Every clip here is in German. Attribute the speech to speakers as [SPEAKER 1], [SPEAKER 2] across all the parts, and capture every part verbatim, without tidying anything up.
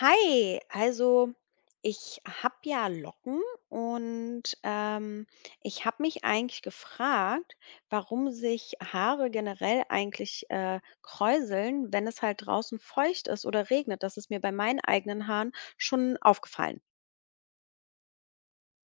[SPEAKER 1] Hi, also ich habe ja Locken und ähm, ich habe mich eigentlich gefragt, warum sich Haare generell eigentlich äh, kräuseln, wenn es halt draußen feucht ist oder regnet. Das ist mir bei meinen eigenen Haaren schon aufgefallen.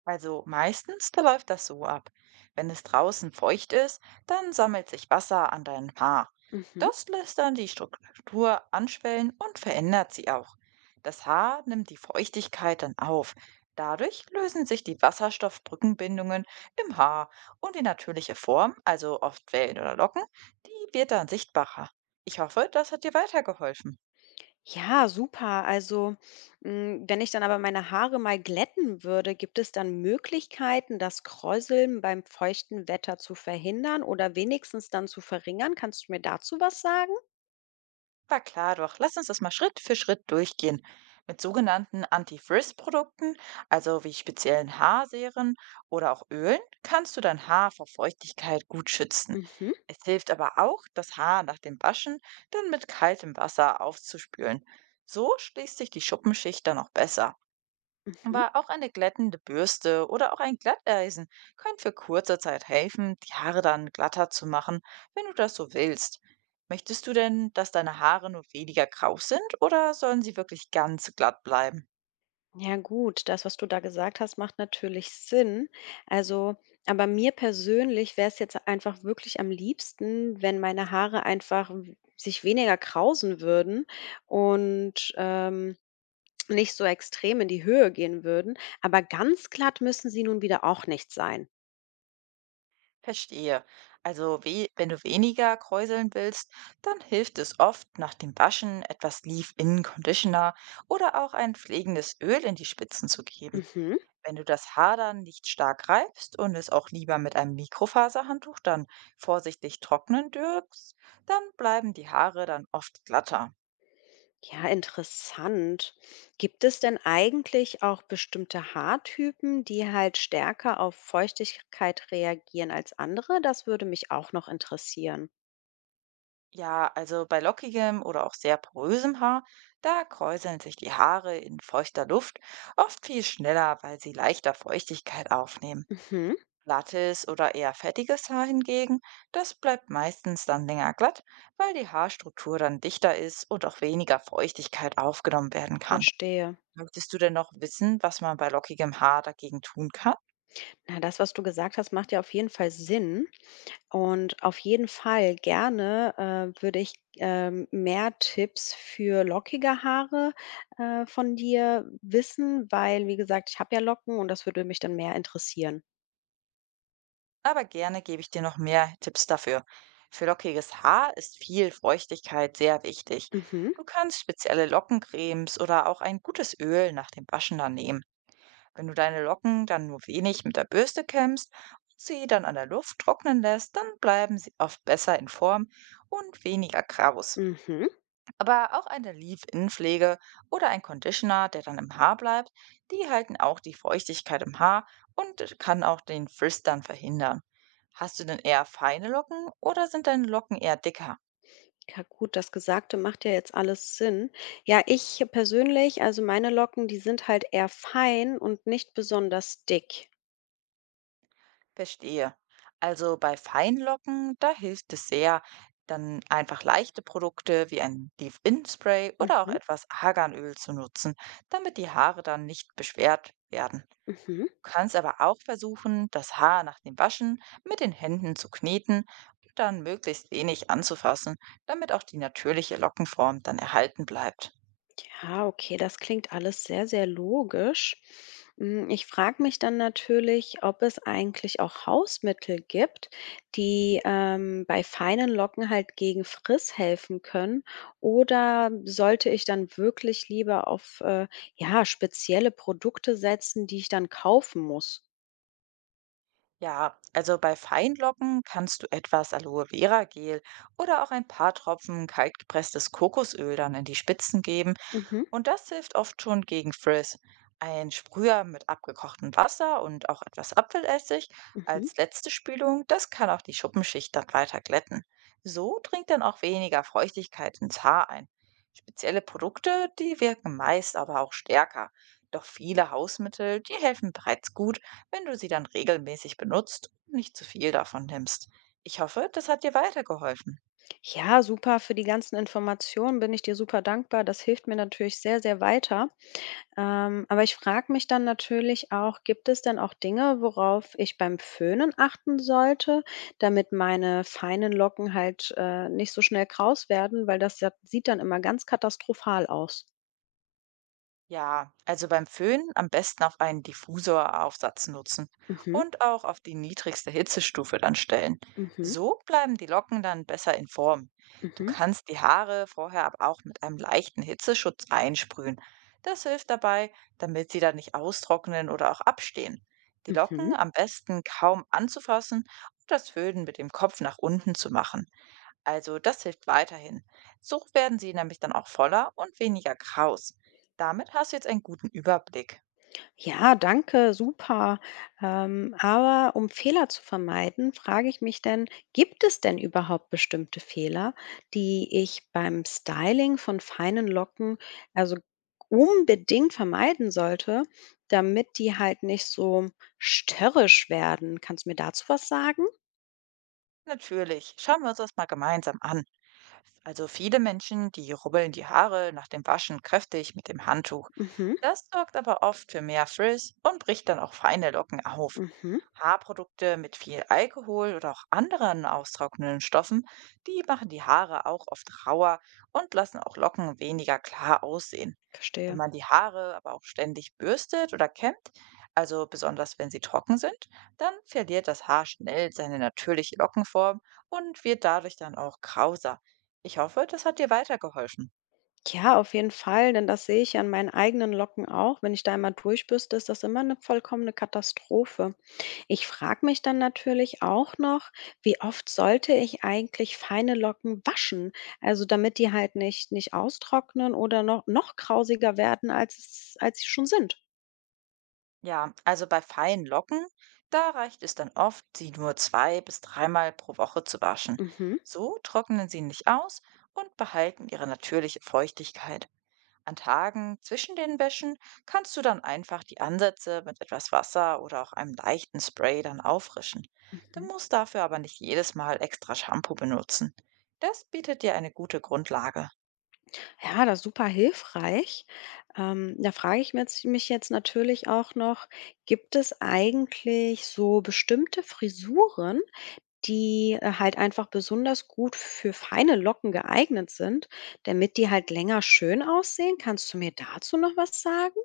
[SPEAKER 2] Also meistens, da läuft das so ab. Wenn es draußen feucht ist, dann sammelt sich Wasser an deinem Haar.
[SPEAKER 1] Mhm.
[SPEAKER 2] Das lässt dann die Struktur anschwellen und verändert sie auch. Das Haar nimmt die Feuchtigkeit dann auf. Dadurch lösen sich die Wasserstoffbrückenbindungen im Haar und die natürliche Form, also oft Wellen oder Locken, die wird dann sichtbarer. Ich hoffe, das hat dir weitergeholfen.
[SPEAKER 1] Ja, super. Also, hm, wenn ich dann aber meine Haare mal glätten würde, gibt es dann Möglichkeiten, das Kräuseln beim feuchten Wetter zu verhindern oder wenigstens dann zu verringern? Kannst du mir dazu was sagen?
[SPEAKER 2] Aber klar doch, lass uns das mal Schritt für Schritt durchgehen. Mit sogenannten Anti-Frizz-Produkten, also wie speziellen Haarseren oder auch Ölen, kannst du dein Haar vor Feuchtigkeit gut schützen.
[SPEAKER 1] Mhm,
[SPEAKER 2] Es hilft aber auch, das Haar nach dem Waschen dann mit kaltem Wasser aufzuspülen. So schließt sich die Schuppenschicht dann auch besser.
[SPEAKER 1] mhm.
[SPEAKER 2] Aber auch eine glättende Bürste oder auch ein Glatteisen können für kurze Zeit helfen, die Haare dann glatter zu machen, wenn du das so willst. Möchtest du denn, dass deine Haare nur weniger grau sind oder sollen sie wirklich ganz glatt bleiben?
[SPEAKER 1] Ja gut, das, was du da gesagt hast, macht natürlich Sinn. Also, aber mir persönlich wäre es jetzt einfach wirklich am liebsten, wenn meine Haare einfach w- sich weniger krausen würden und ähm, nicht so extrem in die Höhe gehen würden, aber ganz glatt müssen sie nun wieder auch nicht sein.
[SPEAKER 2] Verstehe. Also we wenn du weniger kräuseln willst, dann hilft es oft, nach dem Waschen etwas Leave-In-Conditioner oder auch ein pflegendes Öl in die Spitzen zu geben.
[SPEAKER 1] Mhm.
[SPEAKER 2] Wenn du das Haar dann nicht stark reibst und es auch lieber mit einem Mikrofaserhandtuch dann vorsichtig trocknen dürfst, dann bleiben die Haare dann oft glatter.
[SPEAKER 1] Ja, interessant. Gibt es denn eigentlich auch bestimmte Haartypen, die halt stärker auf Feuchtigkeit reagieren als andere? Das würde mich auch noch interessieren.
[SPEAKER 2] Ja, also bei lockigem oder auch sehr porösem Haar, da kräuseln sich die Haare in feuchter Luft oft viel schneller, weil sie leichter Feuchtigkeit aufnehmen.
[SPEAKER 1] Mhm.
[SPEAKER 2] Glattes oder eher fettiges Haar hingegen, das bleibt meistens dann länger glatt, weil die Haarstruktur dann dichter ist und auch weniger Feuchtigkeit aufgenommen werden kann.
[SPEAKER 1] Verstehe.
[SPEAKER 2] Möchtest du denn noch wissen, was man bei lockigem Haar dagegen tun kann?
[SPEAKER 1] Na, das, was du gesagt hast, macht ja auf jeden Fall Sinn. Und auf jeden Fall gerne, äh, würde ich, ähm, mehr Tipps für lockige Haare, äh, von dir wissen, weil, wie gesagt, ich habe ja Locken und das würde mich dann mehr interessieren.
[SPEAKER 2] Aber gerne gebe ich dir noch mehr Tipps dafür. Für lockiges Haar ist viel Feuchtigkeit sehr wichtig.
[SPEAKER 1] Mhm,
[SPEAKER 2] Du kannst spezielle Lockencremes oder auch ein gutes Öl nach dem Waschen dann nehmen. Wenn du deine Locken dann nur wenig mit der Bürste kämmst und sie dann an der Luft trocknen lässt, dann bleiben sie oft besser in Form und weniger Gravus.
[SPEAKER 1] mhm.
[SPEAKER 2] Aber auch eine Leave-In-Pflege oder ein Conditioner, der dann im Haar bleibt, die halten auch die Feuchtigkeit im Haar und äh, kann auch den Frizz dann verhindern. Hast du denn eher feine Locken oder sind deine Locken eher dicker?
[SPEAKER 1] Ja gut, das Gesagte macht ja jetzt alles Sinn. Ja, ich persönlich, also meine Locken, die sind halt eher fein und nicht besonders dick.
[SPEAKER 2] Verstehe. Also bei feinen Locken, da hilft es sehr, dann einfach leichte Produkte wie ein Leave-In-Spray oder auch
[SPEAKER 1] Mhm,
[SPEAKER 2] etwas Arganöl zu nutzen, damit die Haare dann nicht beschwert werden.
[SPEAKER 1] mhm.
[SPEAKER 2] Du kannst aber auch versuchen, das Haar nach dem Waschen mit den Händen zu kneten und dann möglichst wenig anzufassen, damit auch die natürliche Lockenform dann erhalten bleibt.
[SPEAKER 1] Ja, okay, das klingt alles sehr, sehr logisch. Hm, ich frage mich dann natürlich, ob es eigentlich auch Hausmittel gibt, die, ähm, bei feinen Locken halt gegen Friss helfen können oder sollte ich dann wirklich lieber auf, äh, ja, spezielle Produkte setzen, die ich dann kaufen muss?
[SPEAKER 2] Ja, also bei Feinlocken kannst du etwas Aloe Vera Gel oder auch ein paar Tropfen kaltgepresstes Kokosöl dann in die Spitzen geben.
[SPEAKER 1] Mhm,
[SPEAKER 2] Und das hilft oft schon gegen Frizz. Ein Sprüher mit abgekochtem Wasser und auch etwas Apfelessig
[SPEAKER 1] mhm.
[SPEAKER 2] als letzte Spülung, das kann auch die Schuppenschicht dann weiter glätten. So dringt dann auch weniger Feuchtigkeit ins Haar ein. Spezielle Produkte, die wirken meist aber auch stärker. Doch viele Hausmittel, die helfen bereits gut, wenn du sie dann regelmäßig benutzt und nicht zu viel davon nimmst. Ich hoffe, das hat dir weitergeholfen.
[SPEAKER 1] Ja, super. Für die ganzen Informationen bin ich dir super dankbar. Das hilft mir natürlich sehr, sehr weiter. Ähm, aber ich frage mich dann natürlich auch, gibt es denn auch Dinge, worauf ich beim Föhnen achten sollte, damit meine feinen Locken halt, äh, nicht so schnell kraus werden, weil das ja sieht dann immer ganz katastrophal aus.
[SPEAKER 2] Ja, also beim Föhnen am besten auf einen Diffusoraufsatz nutzen
[SPEAKER 1] Mhm,
[SPEAKER 2] und auch auf die niedrigste Hitzestufe dann stellen.
[SPEAKER 1] mhm,
[SPEAKER 2] So bleiben die Locken dann besser in Form.
[SPEAKER 1] mhm,
[SPEAKER 2] Du
[SPEAKER 1] mhm,
[SPEAKER 2] kannst die Haare vorher aber auch mit einem leichten Hitzeschutz einsprühen. Das hilft dabei, damit sie dann nicht austrocknen oder auch abstehen. Die Locken
[SPEAKER 1] mhm.
[SPEAKER 2] am besten kaum anzufassen und das Föhnen mit dem Kopf nach unten zu machen. Also das hilft weiterhin. So werden sie nämlich dann auch voller und weniger kraus. Damit hast du jetzt einen guten Überblick.
[SPEAKER 1] Ja, danke, super. Ähm, aber um Fehler zu vermeiden, frage ich mich denn, gibt es denn überhaupt bestimmte Fehler, die ich beim Styling von feinen Locken also unbedingt vermeiden sollte, damit die halt nicht so störrisch werden? Kannst du mir dazu was sagen?
[SPEAKER 2] Natürlich, schauen wir uns das mal gemeinsam an. Also viele Menschen, die rubbeln die Haare nach dem Waschen kräftig mit dem Handtuch.
[SPEAKER 1] Mhm,
[SPEAKER 2] Das sorgt aber oft für mehr Frizz und bricht dann auch feine Locken auf.
[SPEAKER 1] mhm,
[SPEAKER 2] Haarprodukte mit viel Alkohol oder auch anderen austrocknenden Stoffen, die machen die Haare auch oft rauer und lassen auch Locken weniger klar aussehen. Wenn
[SPEAKER 1] verstehe.
[SPEAKER 2] man die Haare aber auch ständig bürstet oder kämmt, also besonders wenn sie trocken sind, dann verliert das Haar schnell seine natürliche Lockenform und wird dadurch dann auch grausamer. Ich hoffe, das hat dir weitergeholfen.
[SPEAKER 1] Ja, auf jeden Fall, denn das sehe ich an meinen eigenen Locken auch. Wenn ich da einmal durchbürste, ist das immer eine vollkommene Katastrophe. Ich frage mich dann natürlich auch noch, wie oft sollte ich eigentlich feine Locken waschen? Also damit die halt nicht nicht austrocknen oder noch noch grausiger werden, als es als sie schon sind.
[SPEAKER 2] Ja, also bei feinen Locken, da reicht es dann oft, sie nur zwei bis dreimal pro Woche zu waschen.
[SPEAKER 1] Mhm,
[SPEAKER 2] So trocknen sie nicht aus und behalten ihre natürliche Feuchtigkeit. An Tagen zwischen den Wäschen kannst du dann einfach die Ansätze mit etwas Wasser oder auch einem leichten Spray dann auffrischen. Du
[SPEAKER 1] mhm.
[SPEAKER 2] musst dafür aber nicht jedes Mal extra Shampoo benutzen. Das bietet dir eine gute Grundlage.
[SPEAKER 1] Ja, das ist super hilfreich. Ähm, da frage ich mir jetzt, mich jetzt natürlich auch noch, gibt es eigentlich so bestimmte Frisuren, die, äh, halt einfach besonders gut für feine Locken geeignet sind, damit die halt länger schön aussehen. Kannst du mir dazu noch was sagen?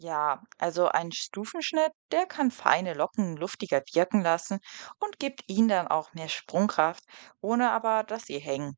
[SPEAKER 2] Ja, also ein Stufenschnitt, der kann feine Locken luftiger wirken lassen und gibt ihnen dann auch mehr Sprungkraft, ohne aber, dass sie hängen.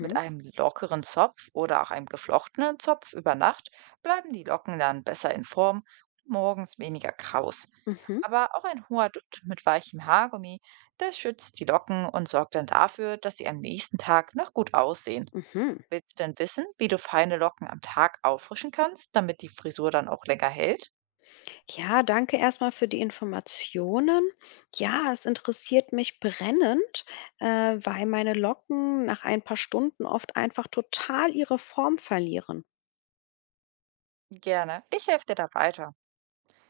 [SPEAKER 2] Mit einem lockeren Zopf oder auch einem geflochtenen Zopf über Nacht bleiben die Locken dann besser in Form und morgens weniger kraus.
[SPEAKER 1] mhm,
[SPEAKER 2] Aber auch ein hoher Dutt mit weichem Haargummi, das schützt die Locken und sorgt dann dafür, dass sie am nächsten Tag noch gut aussehen.
[SPEAKER 1] mhm.
[SPEAKER 2] Willst du denn wissen, wie du feine Locken am Tag auffrischen kannst, damit die Frisur dann auch länger hält?
[SPEAKER 1] Ja, danke erstmal für die Informationen. Ja, es interessiert mich brennend, äh, weil meine Locken nach ein paar Stunden oft einfach total ihre Form verlieren.
[SPEAKER 2] Gerne. Ich helfe dir da weiter.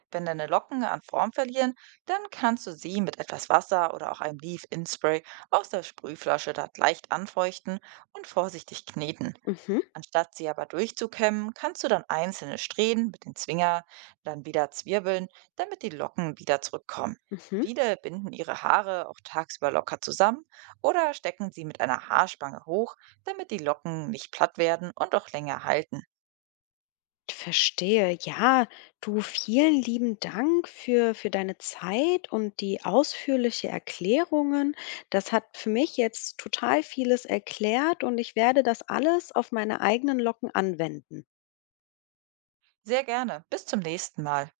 [SPEAKER 2] Wenn deine Locken an Form verlieren, dann kannst du sie mit etwas Wasser oder auch einem Leave-In-Spray aus der Sprühflasche dort leicht anfeuchten und vorsichtig kneten.
[SPEAKER 1] Mhm,
[SPEAKER 2] Anstatt sie aber durchzukämmen, kannst du dann einzelne Strähnen mit dem Zwinger dann wieder zwirbeln, damit die Locken wieder zurückkommen.
[SPEAKER 1] mhm.
[SPEAKER 2] Viele binden ihre Haare auch tagsüber locker zusammen oder stecken sie mit einer Haarspange hoch, damit die Locken nicht platt werden und auch länger halten.
[SPEAKER 1] Verstehe. Ja, du, vielen lieben Dank für, für deine Zeit und die ausführliche Erklärungen. Das hat für mich jetzt total vieles erklärt und ich werde das alles auf meine eigenen Locken anwenden.
[SPEAKER 2] Sehr gerne. Bis zum nächsten Mal.